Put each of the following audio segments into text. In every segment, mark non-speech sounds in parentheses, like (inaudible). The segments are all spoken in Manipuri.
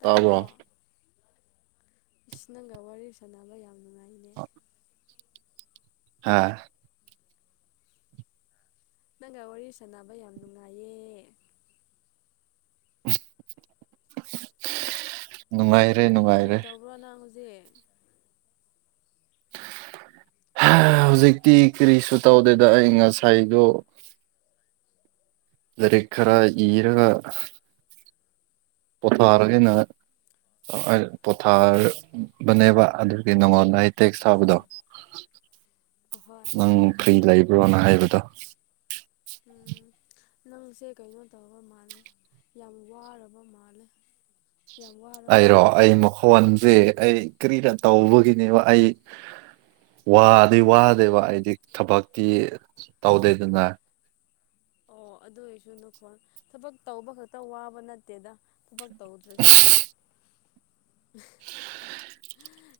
ꯇꯥꯔꯕꯣ ꯏꯁ ꯅꯪꯒ ꯋꯥꯔꯤ ꯁꯥꯟꯅꯕ ꯌꯥꯝ ꯅꯨꯡꯉꯥꯏꯅꯦ ꯍꯥ ꯅꯪꯒ ꯋꯥꯔꯤ ꯁꯥꯟꯅꯕ ꯌꯥꯝ ꯅꯨꯡꯉꯥꯏꯌꯦ ꯅꯨꯡꯉꯥꯏꯔꯦ ꯅꯨꯡꯉꯥꯏꯔꯦ ꯔꯣ ꯅꯪ ꯍꯧꯖꯤꯛ ꯍ ꯍꯧꯖꯤꯛꯇꯤ ꯀꯔꯤꯁꯨ ꯇꯧꯗꯦꯗ ꯑꯩ ꯉꯁꯥꯏꯗꯣ ꯂꯥꯏꯔꯤꯛ ꯈꯔ ꯎꯝ ꯏꯔꯒ ꯄꯊꯥꯔꯒꯩꯅ ꯄꯣꯊꯥꯕꯅꯦꯕ ꯑꯗꯨꯒꯤ ꯅꯉꯣꯟꯜꯗ ꯇꯦꯛꯁ ꯊꯥꯕꯗꯣ ꯑꯍꯣꯏ ꯅꯪ ꯐ꯭ꯔꯤ ꯂꯩꯕ꯭ꯔꯣꯅ ꯍꯥꯏꯕꯗꯣ ꯎꯝ ꯅꯪꯁꯦ ꯀꯩꯅꯣ ꯇꯧꯔꯕ ꯃꯥꯜꯂꯦ ꯌꯥꯝ ꯋꯥꯔꯕ ꯃꯥꯜꯂ ꯑꯩꯔꯣ ꯑꯩ ꯃꯈꯣ ꯐꯣꯟꯁꯦ ꯑꯩ ꯀꯔꯤꯔ ꯇꯧꯕꯒꯤꯅꯦꯕ ꯑꯩ ꯋꯥ ꯑꯗꯨ ꯀꯔꯤ ꯋꯥꯗꯦꯕ ꯑꯩꯗꯤ ꯊꯕꯛꯇꯤ ꯇꯧꯗꯦꯗꯅ ꯑꯣ ꯑꯗꯨ ꯑꯣꯏꯁꯨ ꯅꯨꯈꯣ ꯊꯕꯛ ꯇꯧꯕ ꯈꯛꯇ ꯋꯥꯕ ꯅꯠꯇꯦꯗ ꯊꯕꯛ ꯇꯧꯗ꯭ꯔꯁꯨ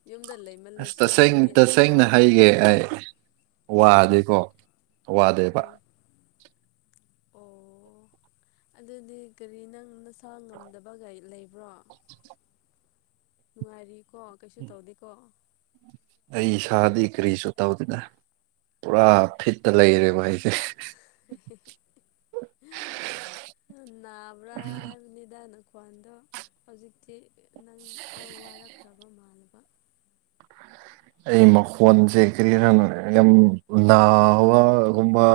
ꯌꯨꯝꯗ ꯑꯁ ꯂꯩꯃꯜꯂꯁꯨ ꯇꯁꯦꯡ ꯍꯥꯏꯗꯤ ꯑꯗꯨꯝ ꯇꯁꯦꯡꯅ ꯋꯥꯕꯗꯣ ꯍꯥꯏꯒꯦ ꯑꯩ ꯎꯝ ꯋꯥꯗꯤꯀꯣ ꯋꯥꯗꯦꯕ ꯎꯝ ꯑꯣ ꯑꯗꯨꯗꯤ ꯀꯔꯤ ꯅꯪ ꯅꯁꯥ ꯉꯝꯗꯕꯒꯒꯥ ꯂꯩꯕ꯭ꯔꯣ ꯅꯨꯡꯉꯥꯏꯔꯤꯀꯣ ꯀꯩꯁꯨ ꯇꯧꯗꯦꯀꯣ ꯑꯩ ꯏꯁꯥꯗꯤ ꯀꯔꯤꯁꯨ ꯇꯧꯗꯦꯅ ꯄꯨꯔꯥ ꯐꯤꯠꯇ ꯂꯩꯔꯦꯕ ꯑꯩꯁꯦ ꯍꯦꯍꯦꯍꯦ ꯑ ꯅꯥꯕ꯭ꯔꯥ ꯍꯥꯏꯕꯅꯤꯗ ꯅꯪ ꯈ꯭ꯋꯥꯟꯗꯣ ꯍꯧꯖꯤꯛꯇꯤ ꯅꯪ ꯈꯔ ꯋꯥꯔꯛꯈ꯭ꯔꯕ ꯃꯥꯟꯅꯕ ꯑꯩ ꯃꯈꯣꯟꯁꯦ ꯀꯔꯤ ꯍꯥꯏꯔꯣ ꯌꯥꯝ ꯅꯥꯕꯒꯨꯝꯕ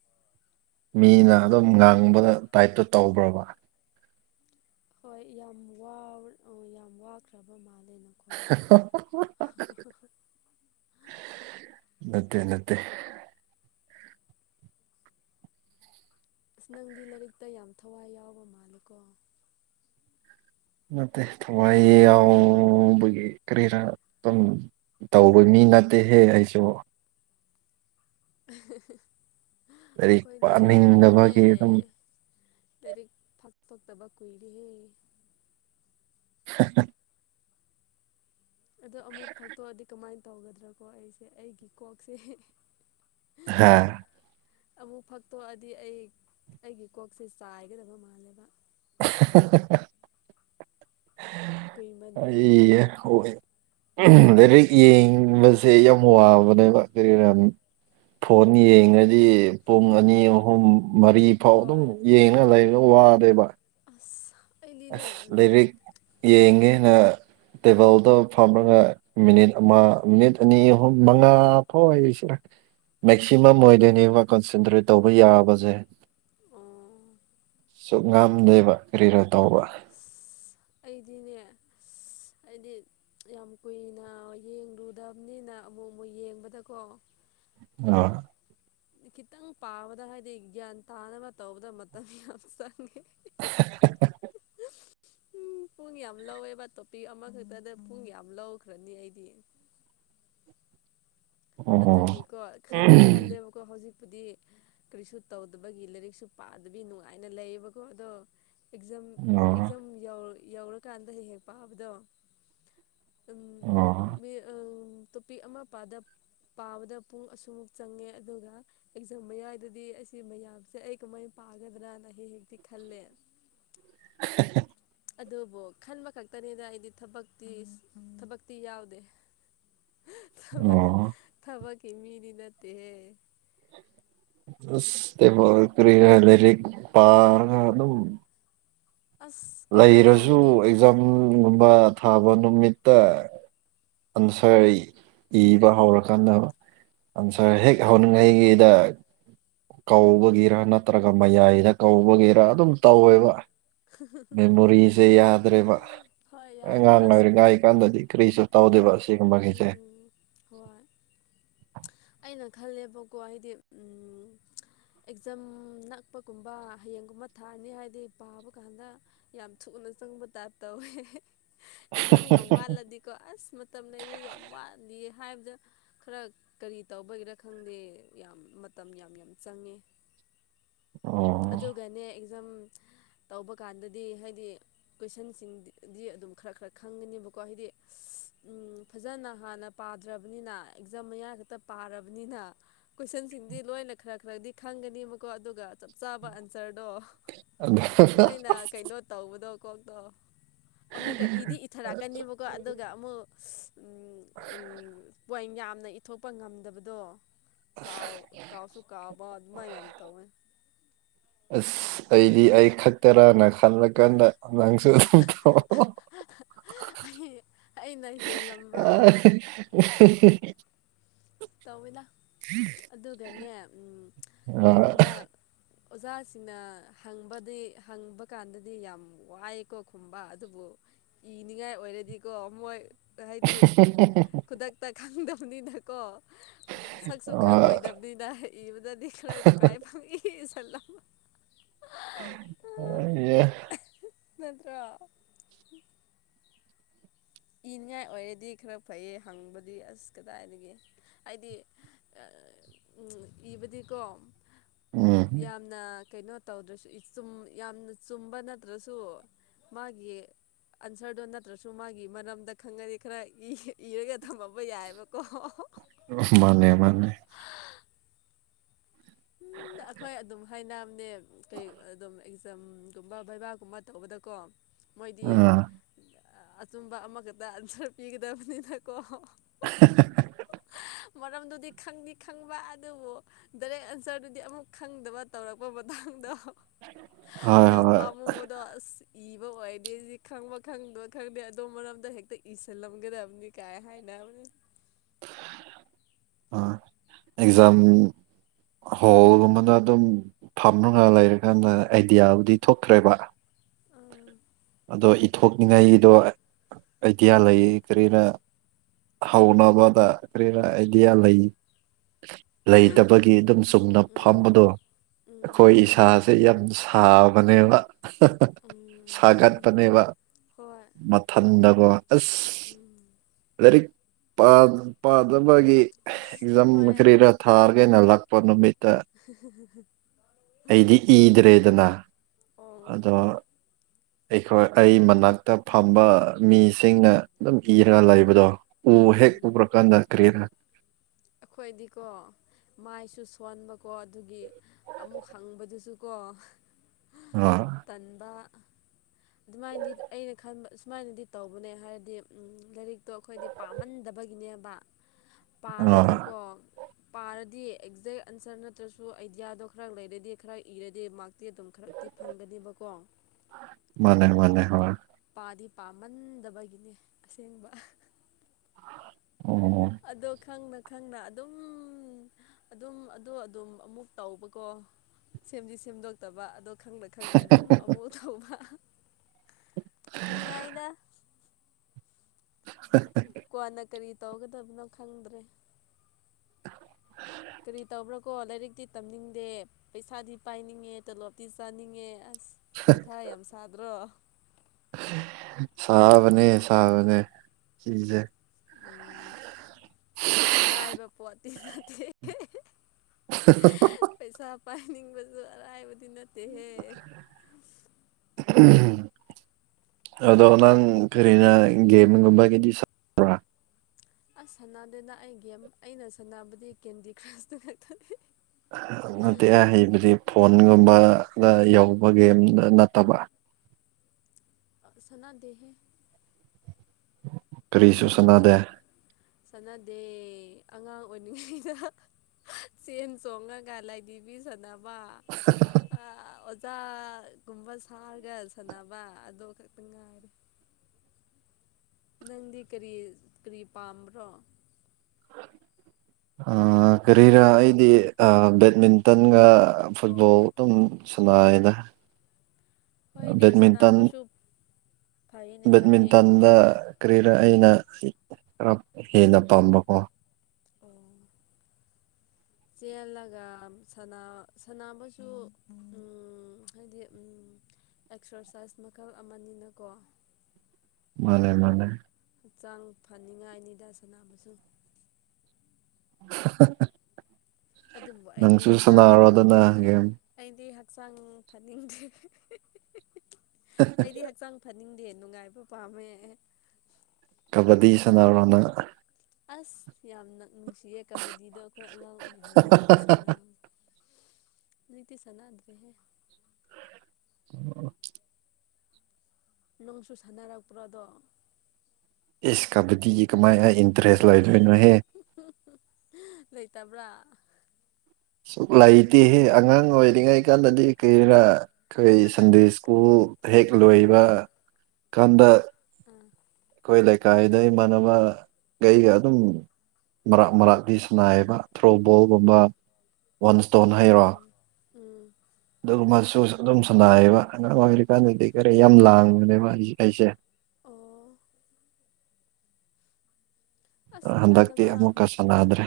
(inaudible) ꯃꯤꯅ ꯑꯗꯨꯝ ꯎꯝ ꯉꯥꯡꯕꯗ ꯇꯥꯏꯠꯇꯣ ꯇꯧꯕ꯭ꯔꯕ ꯍꯣꯏ ꯌꯥꯝ ꯌꯥꯝ ꯋꯥꯈ꯭ꯔꯕ ꯃꯥꯜꯂꯦꯅ ꯅꯠꯇꯦ ꯅꯠꯇꯦ ꯑꯁ ꯅꯪꯗꯤ ꯂꯥꯏꯔꯤꯛꯇ ꯌꯥꯝ ꯊꯋꯥꯏ ꯌꯥꯎꯕ ꯃꯥꯜꯂꯦ ꯀꯣ ꯅꯠꯇꯦ ꯊꯋꯥꯏ ꯌꯥꯎꯕꯒꯤ ꯀꯔꯤꯔꯥ ꯑꯗꯨꯝ ꯇꯧꯕ ꯃꯤ ꯅꯠꯇꯦꯍꯦ ꯑꯩꯁꯨ ꯂꯥꯏꯔꯤꯛ ꯑꯩꯈꯣꯏꯗꯤ ꯀꯨꯏꯔꯦꯍꯦ ꯄꯥꯅꯤꯡꯗꯕꯒꯤ ꯑꯗꯨꯝ ꯂꯥꯏꯔꯤꯛ ꯐꯛꯇꯣꯛꯇꯕ ꯀꯨꯏꯔꯦꯍꯦ (unintelligible) ꯑꯗꯣ ꯑꯃꯨꯛ ꯐꯛꯇꯣꯛꯑꯗꯤ ꯀꯃꯥꯏꯅ ꯇꯧꯒꯗ꯭ꯔꯥ ꯀꯣ ꯑꯩꯁꯦ ꯑꯩꯒꯤ ꯀꯣꯛꯁꯦ ꯍꯥꯥ ꯑꯃꯨꯛ ꯐꯛꯇꯣꯛꯑꯗꯤ ꯑꯩ ꯑꯩꯒꯤ ꯀꯣꯛꯁꯦ ꯆꯥꯏꯒꯗꯕ ꯃꯥꯜꯂꯦꯕ (unintelligible) ꯀꯨꯏꯃꯟꯕꯒꯤ ꯑꯩꯌ ꯍꯣꯏ ꯗꯨꯗꯩꯗ ꯌꯦꯡꯕꯁꯦ ꯌꯥꯝ ꯋꯥꯕꯅꯦꯕ ꯀꯔꯤꯔꯥ ꯐꯣꯟ ꯌꯦꯡꯉꯗꯤ ꯄꯨꯡ ꯑꯅꯤ ꯑꯍꯨꯝ ꯃꯔꯤ ꯐꯥꯎ ꯑꯗꯨꯝ ꯍꯣꯏ ꯌꯦꯡꯉ ꯂꯩꯔ ꯋꯥꯗꯦꯕ ꯑꯁ ꯑꯩꯗꯤꯅꯦ ꯑꯁ ꯂꯤꯔꯤꯛ ꯎꯝ ꯌꯦꯡꯉꯦꯅ ꯇꯦꯕꯜꯗꯣ ꯐꯝꯃꯒ ꯃꯤꯅꯤꯠ ꯑꯃ ꯃꯤꯅꯤꯠ ꯑꯅꯤ ꯑꯍꯨꯝ ꯃꯉꯥ ꯊꯣꯏꯁꯤꯔ ꯃꯦꯛꯁꯤꯃꯝ ꯑꯣꯏꯅꯅꯦꯕ ꯀꯟꯁꯦꯟꯇ꯭ꯔꯦꯠ ꯇꯧꯕ ꯌꯥꯕꯁꯦ ꯎꯝ ꯑꯁꯨꯛ ꯉꯥꯝꯗꯦꯕ ꯀꯔꯤꯔꯥ ꯇꯧꯕ ꯏꯁ ꯑꯩꯗꯤꯅꯦ ꯏꯂ ꯑꯩꯗꯤ ꯌꯥꯝ ꯀꯨꯏꯅ ꯌꯦꯡꯂꯨꯗꯕꯅꯤꯅ ꯑꯃꯨꯛ ꯑꯃꯨꯛ ꯌꯦꯡꯕꯗꯀꯣ ꯑꯥ ꯈꯤꯇꯪ ꯄꯥꯕꯗ ꯍꯥꯏꯗꯤ ꯒ꯭ꯌꯥꯟ ꯇꯥꯅꯕ ꯇꯧꯕꯗ ꯃꯇꯝ ꯌꯥꯝ ꯆꯪꯉꯦ (unintelligible) ꯎꯝ ꯄꯨꯡ ꯌꯥꯝ ꯂꯧꯋꯦꯕ ꯇꯣꯄꯤꯛ ꯑꯃꯈꯛꯇꯗ ꯄꯨꯡ ꯌꯥꯝ ꯂꯧꯈ꯭ꯔꯅꯤ ꯑꯩꯗꯤ ꯑꯣ ꯑꯗꯨꯒꯤꯀꯣ ꯈꯟꯗꯤ ꯈꯜꯂꯦꯕꯀꯣ ꯍꯧꯖꯤꯛꯄꯨꯗꯤ ꯀꯔꯤꯁꯨ ꯇꯧꯗꯕꯒꯤ ꯂꯥꯏꯔꯤꯛꯁꯨ ꯄꯥꯗꯕꯤ ꯅꯨꯡꯉꯥꯏꯅ ꯂꯩꯌꯦꯕꯀꯣ ꯑꯗꯣ ꯑꯦꯛꯖꯥꯝ ꯑꯣ ꯑꯦꯛꯖꯥꯝ ꯌꯧ ꯌꯧꯔꯀꯥꯟꯗ ꯍꯦꯛ ꯍꯦꯛ ꯄꯥꯕꯗꯣ ꯗꯨꯝ ꯑꯣ ꯃꯤ ꯑꯪ ꯇꯣꯄꯤꯛ ꯑꯃ ꯄꯥꯗꯞ ꯄꯥꯕꯗ ꯄꯨꯡ ꯑꯁꯨꯃꯨꯛ ꯆꯪꯉꯦ ꯑꯗꯨꯒ ꯑꯦꯛꯖꯥꯝ ꯃꯌꯥꯏꯗꯗꯤ ꯑꯁꯤ ꯃꯌꯥꯝꯁꯦ ꯑꯩ ꯀꯃꯥꯏꯅ ꯄꯥꯒꯗ꯭ꯔꯅ ꯍꯦꯛ ꯍꯦꯛꯇꯤ ꯈꯜꯂꯦ (unintelligible) ꯑꯗꯨꯕꯨ ꯈꯟꯕ ꯈꯛꯇꯅꯤꯗ ꯑꯩꯗꯤ ꯊꯕꯛꯇꯤ ꯊꯕꯛꯇꯤ ꯌꯥꯎꯗꯦ ꯊꯕꯛ ꯑꯣ ꯊꯕꯛꯀꯤ ꯃꯤꯗꯤ ꯅꯠꯇꯦꯍꯦ ꯇꯦꯕꯜ ꯀꯔꯤꯔꯥ ꯂꯩꯔꯤꯛ ꯄꯥꯔꯒ ꯑꯗꯨꯝ ꯑꯁ ꯀꯩꯅꯣ ꯂꯩꯔꯁꯨ ꯇꯧꯋꯤꯅꯦ ꯑꯦꯛꯖꯥꯝꯒꯨꯝꯕ ꯊꯥꯕ ꯅꯨꯃꯤꯠꯇ ꯑꯟꯁꯔ ꯏꯕ ꯍꯧꯔꯀꯥꯟꯗ ꯑꯟꯁꯔ ꯍꯦꯛ ꯍꯧꯅꯤꯡꯉꯥꯏꯒꯤꯗ ꯀꯧꯕꯒꯤꯔ ꯅꯠꯇ꯭ꯔꯒ ꯃꯌꯥꯏꯗ ꯀꯧꯕꯒꯤꯔ ꯑꯗꯨꯝ ꯇꯧꯋꯦꯕ ꯃꯦꯃꯣꯔꯤꯁꯦ ꯌꯥꯗ꯭ꯔꯦꯕ ꯍꯣꯏ ꯌꯥꯗ꯭ꯔꯦ ꯑꯉꯥꯡ ꯑꯁ ꯑꯣꯏꯔꯤꯉꯥꯏ ꯀꯥꯟꯗꯗꯤ ꯀꯔꯤꯁꯨ ꯇꯧꯗꯦꯕ ꯁꯤꯒꯨꯝꯕꯒꯤꯁꯦ ꯎꯝ ꯍꯣꯏ ꯑꯩꯅ ꯈꯜꯂꯦꯕꯀꯣ ꯍꯥꯏꯗꯤ ꯎꯝ ꯑꯦꯛꯖꯥꯝ ꯅꯛꯄꯒꯨꯝꯕ ꯍꯌꯦꯡꯒꯨꯝꯕ ꯊꯥꯔꯅꯤ ꯍꯥꯏꯗꯤ ꯄꯥꯕ ꯀꯥꯟꯗ ꯌꯥꯝ ꯊꯨꯅ ꯆꯪꯕ ꯇꯥꯏꯞ ꯇꯧꯋꯦ ꯑꯦꯛꯖꯥꯝ ꯌꯥꯝ ꯋꯥꯠꯂꯗꯤꯀꯣ ꯑꯁ ꯃꯇꯝ ꯂꯩꯔꯤ ꯌꯥꯝ ꯋꯥꯠꯂꯤ ꯍꯥꯏꯕꯗ ꯈꯔ ꯀꯔꯤ ꯇꯧꯕꯒꯤꯔꯥ ꯈꯪꯗꯦ ꯌꯥꯝ ꯃꯇꯝ ꯌꯥꯝ ꯌꯥꯝ ꯆꯪꯉꯦ ꯑꯣ ꯑꯗꯨꯒꯅꯦ ꯑꯦꯛꯖꯥꯝ ꯇꯧꯕ ꯀꯥꯟꯗꯗꯤ ꯍꯥꯏꯗꯤ ꯀꯣꯏꯁꯟꯁꯤꯡꯗꯤ ꯗꯤ ꯑꯗꯨꯝ ꯈꯔ ꯈꯔ ꯈꯪꯒꯅꯤꯕꯀꯣ ꯍꯥꯏꯗꯤ ꯎꯝ ꯐꯖꯅ ꯍꯥꯟꯅ ꯄꯥꯗ꯭ꯔꯕꯅꯤꯅ ꯑꯦꯛꯖꯥꯝ ꯃꯌꯥ ꯈꯛꯇ ꯄꯥꯔꯕꯅꯤꯅ ꯀꯣꯏꯁꯟꯁꯤꯡꯗꯤ ꯂꯣꯏꯅ ꯈꯔ ꯈꯔꯗꯤ ꯈꯪꯒꯅꯤꯕꯀꯣ ꯑꯗꯨꯒ ꯆꯞ ꯆꯥꯕ ꯑꯟꯁꯔꯗꯣ ꯑꯗꯨ ꯂꯣꯏꯅ ꯀꯩꯅꯣ ꯇꯧꯕꯗꯣ ꯀꯣꯛꯇꯣ ꯑꯃꯨꯛꯀ ꯏꯗꯤ ꯏꯊꯔꯛꯀꯅꯤꯕꯀꯣ ꯑꯗꯨꯒ ꯑꯃꯨꯛ ꯑꯁ ꯎꯝ ꯄꯣꯏꯟ ꯌꯥꯝꯅ ꯏꯊꯣꯛꯄ ꯉꯝꯗꯕꯗꯣ ꯀꯥꯎ ꯀꯥꯎꯁꯨꯨ ꯀꯥꯎꯕ ꯑꯗꯨꯃꯥꯏ ꯌꯥꯝ ꯇꯧꯋꯦ ꯑꯁ ꯑꯩꯗꯤ ꯑꯩ ꯈꯛꯇꯔꯥꯅ ꯈꯜꯂꯀꯥꯟꯗ ꯑꯉꯥꯡꯁꯨ ꯑꯗꯨꯝꯧ ꯑꯩꯅ ꯍꯦꯜꯂꯝ ꯑ ꯇꯧꯋꯅ ꯎꯝ ꯑꯗꯨꯒꯅꯦ ꯀꯩꯒꯨꯝꯕ ꯑꯣꯖꯥꯁꯤꯡꯅ ꯍꯪꯕꯗꯤ ꯍꯪꯕ ꯀꯥꯟꯗꯗꯤ ꯌꯥꯝ ꯋꯥꯏꯑꯀꯣ ꯈꯨꯝꯕ ꯑꯗꯨꯕꯨ ꯏꯅꯤꯡꯉꯥꯏ ꯑꯣꯏꯔꯗꯤꯀꯣ ꯃꯣꯏ ꯍꯥꯏꯗꯤ ꯈꯨꯗꯛꯇ ꯈꯪꯗꯕꯅꯤꯅꯀꯣ ꯁꯛꯁꯨ ꯑ ꯈꯪꯉꯣꯏꯗꯕꯅꯤꯅ ꯏꯕꯗꯗꯤ ꯈꯔ ꯇꯣꯀꯥꯏ ꯐꯪꯏ ꯐꯁ ꯑ ꯌꯦ ꯅꯠꯇ꯭ꯔ ꯏꯅꯤꯡꯉꯥꯏ ꯑꯣꯏꯔꯗꯤ ꯈꯔ ꯐꯩꯌꯦ ꯍꯪꯕꯗꯤ ꯑꯁ ꯀꯗꯥꯏꯗꯒꯤ ꯍꯥꯏꯗꯤ ꯎꯝ ꯏꯕꯗꯤꯀꯣ ꯎꯝ ꯌꯥꯝ ꯅ ꯀꯩꯅꯣ ꯇꯧꯗ꯭ꯔꯁꯨ ꯌꯥꯝꯅ ꯆꯨꯝꯕ ꯅꯠꯇ꯭ꯔꯁꯨ ꯃꯥꯒꯤ ꯑꯟꯁꯔꯗ ꯅ ꯍꯁꯨꯨꯃꯒꯤ ꯃꯅꯝꯗ ꯈꯪꯉꯗꯤ ꯈꯔ ꯏꯔꯒ ꯊꯝꯃꯕ ꯌꯥꯏꯑꯕꯀꯣ ꯃꯥꯅꯦ ꯃꯥꯅꯦ ꯑꯩꯈꯣꯏ ꯑꯗꯨꯝ ꯍꯥꯏꯅꯕꯝꯅꯦ ꯀꯩ ꯑꯗꯨꯝ ꯑꯦꯛꯖꯥꯝꯒꯨꯝꯕ ꯕꯩꯕꯥꯛꯒꯨꯝꯕ ꯇꯧꯕꯗꯀꯣ ꯃꯣꯏꯗꯤ ꯑꯥ ꯑꯆꯨꯝꯕ ꯑꯃꯈꯛꯇ ꯑꯟꯁꯔ ꯄꯤꯒꯗꯕꯅꯤꯅꯀꯣ (unintelligible) ꯃꯔꯝꯗꯨꯗꯤ ꯈꯪꯅꯤ ꯈꯪꯕ ꯑꯗꯨꯕꯨ ꯗꯥꯏꯔꯦꯛ ꯁꯔꯗꯨꯗꯤ ꯑꯃꯨꯛ ꯈꯪꯗꯕ ꯇꯧꯔꯛꯄ ꯃꯇꯥꯡꯗ ꯍꯣꯏ ꯌꯥꯝ ꯍꯣꯏ ꯄꯥꯝꯃꯨꯕꯗꯣ ꯑꯁ ꯏꯕ ꯑꯣꯏꯗꯦ ꯁꯤ ꯈꯪꯕ ꯈꯪꯗꯕ ꯈꯪꯗꯦ ꯑꯗꯨꯗꯣ ꯃꯔꯝꯗ ꯍꯦꯛꯇ ꯏꯁꯜ ꯂ ꯃꯒꯦꯗ ꯑꯕꯅꯤ ꯀꯥꯏ ꯍꯥꯏ ꯅ ꯑꯅꯤ ꯑ ꯑꯦꯛꯖꯝ ꯍꯣꯜꯒꯨꯝꯕꯅ ꯑꯗꯨꯝ ꯐꯝꯅꯉꯥꯏ ꯂꯩꯔꯀꯥꯟꯗ ꯑꯥꯏꯗꯤꯌꯥꯕꯨꯗꯤ ꯊꯣꯛꯇ꯭ꯔꯦꯕ ꯑꯥ ꯑꯗꯣ ꯏꯊꯣꯛꯅꯤꯡꯉꯥꯏꯒꯤꯗꯣ ꯑꯥꯏꯗꯤꯌꯥ ꯂꯩ ꯀꯔꯤꯅ ꯍꯥꯎꯅꯕꯗ ꯀ꯭ꯔꯦ ꯑꯥꯏꯗꯤꯌꯥ ꯂꯩꯏ ꯂꯩꯇꯕꯒꯤ ꯑꯗꯨꯝ ꯆꯨꯝꯅ ꯐ ꯎꯝ ꯑꯗꯣ ꯎꯝ ꯑꯩꯈꯣꯏ ꯏꯁꯥ ꯁꯤ ꯌꯥꯝ ꯁꯥꯕꯅꯦ ꯎꯝ ꯊꯥꯒꯠꯄꯅꯦꯕ ꯍꯣꯏ ꯃꯊꯟꯗꯀꯣ ꯑꯁ ꯎꯝ ꯂꯥꯏꯔꯤꯛ ꯄꯥꯗꯕꯒꯤ ꯑꯁ ꯑꯦꯛꯖꯥꯝ ꯍꯣꯏ ꯈꯔꯤꯔ ꯊꯥꯔꯒꯩꯅ ꯂꯥꯛꯄ ꯅꯨꯃꯤꯠꯇ ꯑꯩꯗꯤ ꯏꯗ꯭ꯔꯦꯗꯅ ꯑꯣ ꯑꯗꯣ ꯑꯩꯈꯣꯏ ꯑꯩ ꯃꯅꯥꯛꯇ ꯐꯝꯕ ꯃꯤꯁꯤꯡꯅ ꯑꯗꯨꯝ ꯏꯔꯒ ꯂꯩꯕꯗꯣ ꯑꯣ ꯍꯦꯛ ꯎꯝ ꯎ꯭ꯔꯀꯥꯟꯗ ꯀꯔꯤꯗ ꯑꯩꯈꯣꯏꯗꯤꯀꯣ ꯃꯥꯏꯁꯨ ꯁꯣꯟꯕꯀꯣ ꯑꯗꯨꯒꯤ ꯑꯃꯨꯛ ꯍꯪꯕꯗꯨꯁꯨ ꯀꯣ ꯑ ꯇꯟꯕ ꯑꯗꯨꯃꯥꯏꯅꯗꯤ ꯑꯩꯅ ꯈꯟꯕ ꯁꯨꯃꯥꯏꯅꯗꯤ ꯇꯧꯕꯅꯦ ꯍꯥꯏꯔꯗꯤ ꯂꯥꯏꯔꯤꯛꯇꯣ ꯑꯩꯈꯣꯏꯗꯤ ꯄꯥꯝꯃꯟꯗꯕꯒꯤꯅꯦꯕ ꯑ ꯄꯥꯔꯗꯤꯀꯣ ꯄꯥꯔꯗꯤ ꯑꯦꯛꯖꯦꯛ ꯑꯟꯁꯔ ꯅꯠꯇ꯭ꯔꯁꯨ ꯑꯥꯏꯗꯤꯌꯥꯗꯣ ꯈꯔ ꯂꯩꯔꯗꯤ ꯈꯔ ꯏꯔꯗꯤ ꯃꯥꯔ ꯇꯤ ꯑꯗꯨꯝ ꯈꯔꯛꯇꯤ ꯐꯪꯒꯅꯦꯕꯀꯣ ꯃꯥꯅꯦ ꯃꯥꯅꯦ ꯍꯣꯏ ꯄꯥꯗꯤ ꯄꯥꯝꯃꯟꯗꯕꯒꯤꯅꯦ ꯑꯁꯦꯡꯕ ꯑꯣ ꯑꯗꯣ ꯈꯪꯅ ꯈꯪꯅ ꯑꯗꯨꯝ ꯑꯗꯨꯝ ꯑꯗꯣ ꯑꯗꯨꯝ ꯑꯃꯨꯛ ꯇꯧꯕꯀꯣ ꯁꯦꯝꯖꯤ ꯁꯦꯝꯗꯣꯛꯇꯕ ꯑꯣ ꯈꯪꯗ ꯈꯪꯗ ꯑꯗꯨꯝ ꯑꯃꯨꯛ ꯇꯧꯕ ꯅꯨꯡꯉꯥꯏꯅ ꯍ ꯀꯣꯟꯅ ꯀꯔꯤ ꯇꯧꯒꯗꯕꯅꯣ ꯈꯪꯗ꯭ꯔꯦ ꯀꯔꯤ ꯇꯧꯕ꯭ꯔꯣ ꯀꯣ ꯂꯥꯏꯔꯤꯛꯇꯤ ꯇꯝꯅꯤꯡꯗꯦ ꯄꯩꯁꯥꯗꯤ ꯄꯥꯏꯅꯤꯡꯉꯦ ꯇꯂꯣꯞꯇꯤ ꯆꯥꯅꯤꯡꯉꯦ ꯑꯁ ꯃꯊꯥ ꯌꯥꯝ ꯁꯥꯗ꯭ꯔꯣ ꯁꯥꯕꯅꯦ ꯁꯥꯕꯅꯦ ꯁꯤꯁꯦ ꯎꯝꯔꯥꯏꯕꯄꯨ ꯇꯤꯟ ꯃꯇꯇ (unintelligible) ꯄꯩꯁꯥ ꯄꯥꯏꯅꯤꯡꯕꯁꯨ ꯑꯔꯥꯏꯕꯗꯤ ꯅꯠꯇꯦꯍꯦ (inaudible) ꯑꯗꯣ ꯅꯪ ꯀꯔꯤꯅ ꯒꯦꯝꯒꯨꯝꯕꯒꯤꯗꯤ ꯁ ꯑꯁ ꯁꯥꯟꯅꯗꯦꯅ ꯑꯩꯒꯤꯦꯝ ꯑꯩꯅ ꯁꯥꯟꯅꯕꯗꯤ ꯀꯦꯟꯗꯤ ꯀ꯭ꯔꯁꯇ ꯉꯥꯛꯛꯇꯅꯤ ꯅꯠꯇꯦ ꯑ ꯍꯩꯕꯗꯤ ꯐꯣꯟꯒꯨꯝꯕꯗ ꯌꯧꯕ ꯒꯦꯝꯗ ꯅꯠꯇꯕ ꯁꯅꯥꯗꯦꯍꯦ ꯀꯔꯤꯁꯨ ꯅꯪꯗꯤ ꯀꯔꯤ ꯁꯥꯟꯅꯗꯦ ꯆꯥꯟꯅꯗꯦ ꯑꯉꯥꯡ ꯑꯣꯏꯔꯤꯉꯩꯗ ꯆꯦꯟ ꯆꯣꯡꯉꯒ ꯂꯥꯏꯙꯤꯕꯤ ꯁꯅꯕ ꯆꯥꯒꯨꯝꯕ ꯁꯥꯔꯒ ꯁꯥꯟꯅꯕ ꯑꯗꯨꯗ ꯈꯛꯇꯪ ꯉꯥꯏꯔꯦ ꯅꯪꯗꯤ ꯀꯔꯤ ꯀꯔꯤ ꯄꯥꯝꯕ꯭ꯔꯣ ꯀꯔꯤꯔꯥ ꯑꯩꯗꯤ ꯕꯦꯠꯃꯤꯟꯇꯟꯒ ꯑꯣ ꯐꯨꯠꯕꯣꯜ ꯑꯣ ꯑꯗꯨꯝ ꯁꯉꯏꯗ ꯍꯣꯏꯅꯦꯁꯅꯥꯕꯁꯨ ꯕꯦꯠꯃꯤꯟꯇꯟꯗ ꯀꯔꯤꯔ ꯎꯝ ꯑꯩꯅ ꯈꯔ ꯍꯦꯟꯅ ꯄꯥꯝꯕꯀꯣ ꯑꯣ ꯆꯦꯜꯂꯒ ꯁꯅꯕꯁꯨ ꯍꯥꯏꯗꯤ ꯑꯦꯛꯁꯔꯁꯥꯏꯁ ꯃꯈꯜ ꯑꯃꯅꯤꯅꯀꯣ ꯃꯥꯅꯦ ꯃꯥꯅꯦ ꯍꯛꯆꯥꯡ ꯐꯅꯤꯡꯉꯥꯏꯅꯤꯗ ꯁꯥꯟꯅꯥꯅꯕꯁꯨ (unintelligible) ꯑꯗꯨꯕꯨ ꯑꯩꯗꯤ ꯅꯪꯁꯨ ꯍꯛꯆꯥꯡ ꯁꯥꯟꯅꯔꯣꯗꯅ ꯒꯦꯝ ꯑꯩꯗꯤ ꯍꯛꯆꯥꯡ ꯐꯅꯤꯡꯗꯦ ꯑꯩꯗꯤ ꯍꯛꯆꯥꯡ ꯐꯅꯤꯡꯗꯦ ꯅꯨꯡꯉꯥꯏꯕ ꯄꯥꯝꯃꯦ ꯀꯕꯗꯤ ꯁꯅꯥꯔꯅ ꯑꯁ ꯌꯥꯝꯅ ꯅꯨꯡꯁꯤꯌꯦ ꯀꯕꯗꯤꯗꯣ ꯑꯩꯈꯣꯏ ꯑꯉꯥꯡ ꯑꯣꯏꯔꯤꯉꯩꯗ ꯌꯥꯝ ꯁꯥꯟꯅꯝꯃꯤ ꯅꯇ ꯆꯅꯗ꯭ꯔꯦꯦ ꯑꯣꯝ ꯅꯪꯁꯨ ꯁꯥꯟꯅꯔꯛꯄ꯭ꯔꯣ ꯑꯗꯣ ꯏꯁ ꯀꯕꯗꯤꯒꯤ ꯀꯃꯥꯏ ꯏꯟꯇꯔꯦꯁ ꯂꯥꯏꯗꯣꯏꯅꯍꯦ ꯂꯩꯇꯕ꯭ꯔꯥ ꯁꯨꯛ ꯂꯩꯇꯦꯍꯦ ꯑꯉꯥꯡ ꯑꯣꯏꯔꯤꯉꯩ ꯀꯥꯟꯗꯗꯤ ꯀꯔꯤꯔꯥ ꯑꯩꯈꯣꯏ ꯑꯉꯥꯡ ꯁꯟꯗꯦ ꯁ꯭ꯀꯨꯜ ꯍꯦꯛ ꯑꯥ ꯂꯣꯏꯕ ꯀꯥꯟꯗ ꯑꯥ ꯑꯩꯈꯣꯏ ꯂꯩꯀꯥꯏꯗ ꯏꯃꯥꯟꯅꯕꯈꯩꯒ ꯑꯗꯨꯝ ꯃꯔꯥꯛ ꯃꯔꯥꯛꯗꯤ ꯁꯅꯥꯏꯌꯦꯕ ꯊ꯭ꯔꯣ ꯕꯣꯜꯒꯨꯝꯕ ꯋꯥꯟ ꯏꯁꯇꯣꯟ ꯍꯥꯏꯩꯔꯣ ꯎꯝ ꯎꯝ ꯑꯗꯨꯒꯨꯝꯕꯁꯨ ꯑꯗꯨꯝ ꯁꯅꯥꯏꯌꯦꯕ ꯑꯉꯥꯡ ꯑꯣꯏꯔꯤꯀꯥꯟꯗꯗꯤ ꯀꯔ ꯌꯥꯝ ꯂꯥꯡꯕꯅꯦꯕ ꯑꯩꯁꯦ ꯑꯩꯁꯦ ꯑꯣ ꯑꯁ ꯍꯟꯗꯛꯇꯤ ꯁꯥꯟꯅꯗꯕ ꯑꯃꯨꯛꯀ ꯆꯅꯗ꯭ꯔꯦ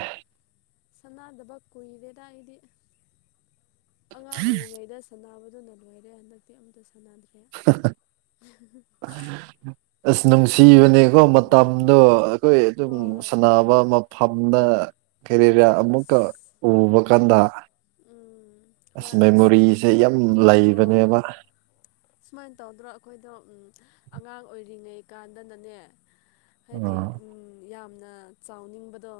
ꯁꯥꯟꯅꯗꯕ ꯀꯨꯏꯔꯦꯗ ꯑꯩꯗꯤ ꯑꯉꯥꯡ ꯑꯣꯏꯔꯤꯉꯩꯗ ꯁꯥꯟꯅꯕꯗꯨꯅ ꯂꯣꯏꯔꯦ ꯍꯟꯗꯛꯇꯤ ꯑꯃꯇ ꯁꯥꯟꯅꯗ꯭ꯔꯦ ꯍꯥ ꯍꯥ (unintelligible) ꯑ ꯑꯁ ꯅꯨꯡꯁꯤꯕꯅꯦꯀꯣ ꯃꯇꯝꯗꯣ ꯑꯩꯈꯣꯏ ꯑꯗꯨꯝ ꯍꯣꯏ ꯁꯥꯟꯅꯕ ꯐꯝꯅ ꯀꯩꯔꯔ ꯑꯃꯨꯛꯀ ꯑꯁ ꯎꯕ ꯀꯥꯟꯗ ꯎꯝ ꯑꯁ ꯍꯣꯏ ꯃꯦꯃꯣꯔꯤꯁꯦ ꯌꯥꯝ ꯍꯣꯏ ꯂꯩꯕꯅꯦꯕ ꯁꯨꯃꯥꯏꯅ ꯇꯧꯗ꯭ꯔꯣ ꯑꯩꯈꯣꯏꯗꯣ ꯑꯉꯥꯡ ꯑꯣꯏꯔꯤꯉꯩ ꯀꯥꯟꯗꯅꯅꯦ ꯍꯥꯏꯗꯤ ꯑꯥ ꯌꯥꯝꯅ ꯆꯥꯎꯅꯤꯡꯕꯗꯣ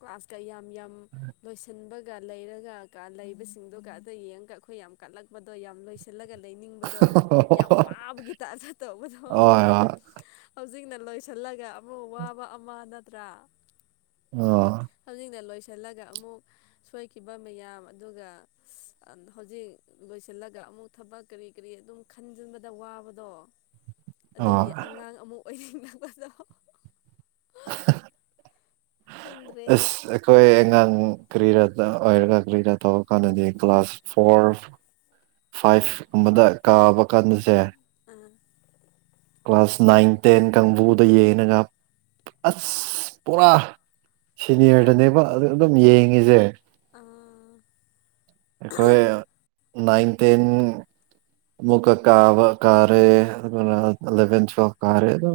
ꯀ꯭ꯂꯥꯁꯇ ꯌꯥꯝ ꯌꯥꯝ ꯂꯣꯏꯁꯤꯟꯕ ꯂꯩꯔꯒ ꯂꯩꯕꯁꯤꯡꯗꯨꯒ ꯑꯗ ꯌꯦꯡꯉꯒ ꯑꯩꯈꯣꯏ ꯌꯥꯝ ꯀꯠꯂꯛꯄꯗꯣ ꯌꯥꯝ ꯂꯣꯏꯁꯤꯜꯂꯒ ꯂꯩꯅꯤꯡ ꯗꯣ ꯌꯥꯝ ꯋꯥꯕ ꯒꯤꯇꯥ ꯆꯠꯇ ꯃꯗꯣ ꯍꯣꯏ ꯍꯣꯏ ꯍꯧꯖꯤꯛꯅ ꯂꯣꯏꯁꯤꯜꯂꯒ ꯑꯃꯨꯛ ꯋꯥꯕ ꯑꯃ ꯅꯠꯇ꯭ꯔꯥ ꯑꯣ ꯍꯧꯖꯤꯛꯅ ꯂꯣꯏꯁꯤꯜꯂꯒ ꯑꯃꯨꯛ ꯁꯣꯏꯈꯤꯕ ꯃꯌꯥꯝ ꯑꯗꯨꯒ ꯍꯧꯖꯤꯛ ꯂꯣꯏꯁꯤꯜꯂꯒ ꯑꯃꯨꯛ ꯊꯕꯛ ꯀꯔꯤ ꯀꯔꯤ ꯑꯗꯨꯝ ꯈꯟꯖꯤꯟꯕꯗ ꯋꯥꯕꯗꯣ ꯑꯗꯨꯒꯤ ꯑꯥ ꯑꯉꯥꯡ ꯑꯃ ꯑꯣꯏꯅꯤꯡꯅꯕꯗꯣ ꯑꯦ ꯈꯪꯗ꯭ꯔꯦꯍꯦ ꯑꯩꯈꯣꯏ ꯑꯉꯥꯡ ꯀꯔꯤꯔꯥ ꯑꯣꯏꯔꯒ ꯀꯔꯤꯔꯥ ꯇꯧꯧꯕꯔ ꯀꯥꯟꯗꯗꯤ ꯀ꯭ꯂꯥꯁ ꯐꯣꯔ ꯐꯥꯏꯚꯀꯨꯝꯕꯗ ꯀꯥꯕ ꯀꯥꯟꯗꯁꯦ ꯑꯥ ꯀ꯭ꯂꯥꯁ ꯅꯥꯏꯟ ꯇꯦꯟ ꯀꯥꯡꯕꯨꯗ ꯌꯦꯡꯉꯒ ꯑꯁ ꯄꯨꯔꯥ ꯐꯨꯡꯒꯥꯏ ꯅꯥꯕ꯭ꯔꯣ ꯁꯤꯅꯤꯌꯔꯗꯅꯦꯕ ꯑꯗꯨ ꯑꯗꯨꯝ ꯌꯦꯡꯉꯤꯁꯦ ꯑꯥ ꯑꯩꯈꯣꯏ ꯅꯥꯏꯟ ꯇꯦꯟ ꯑꯃꯨꯛꯀ ꯀꯥꯕ ꯀꯥꯔꯦ ꯑꯗꯨꯅ ꯑꯂꯕꯦꯟ ꯀꯥꯔꯦ ꯑꯗꯨ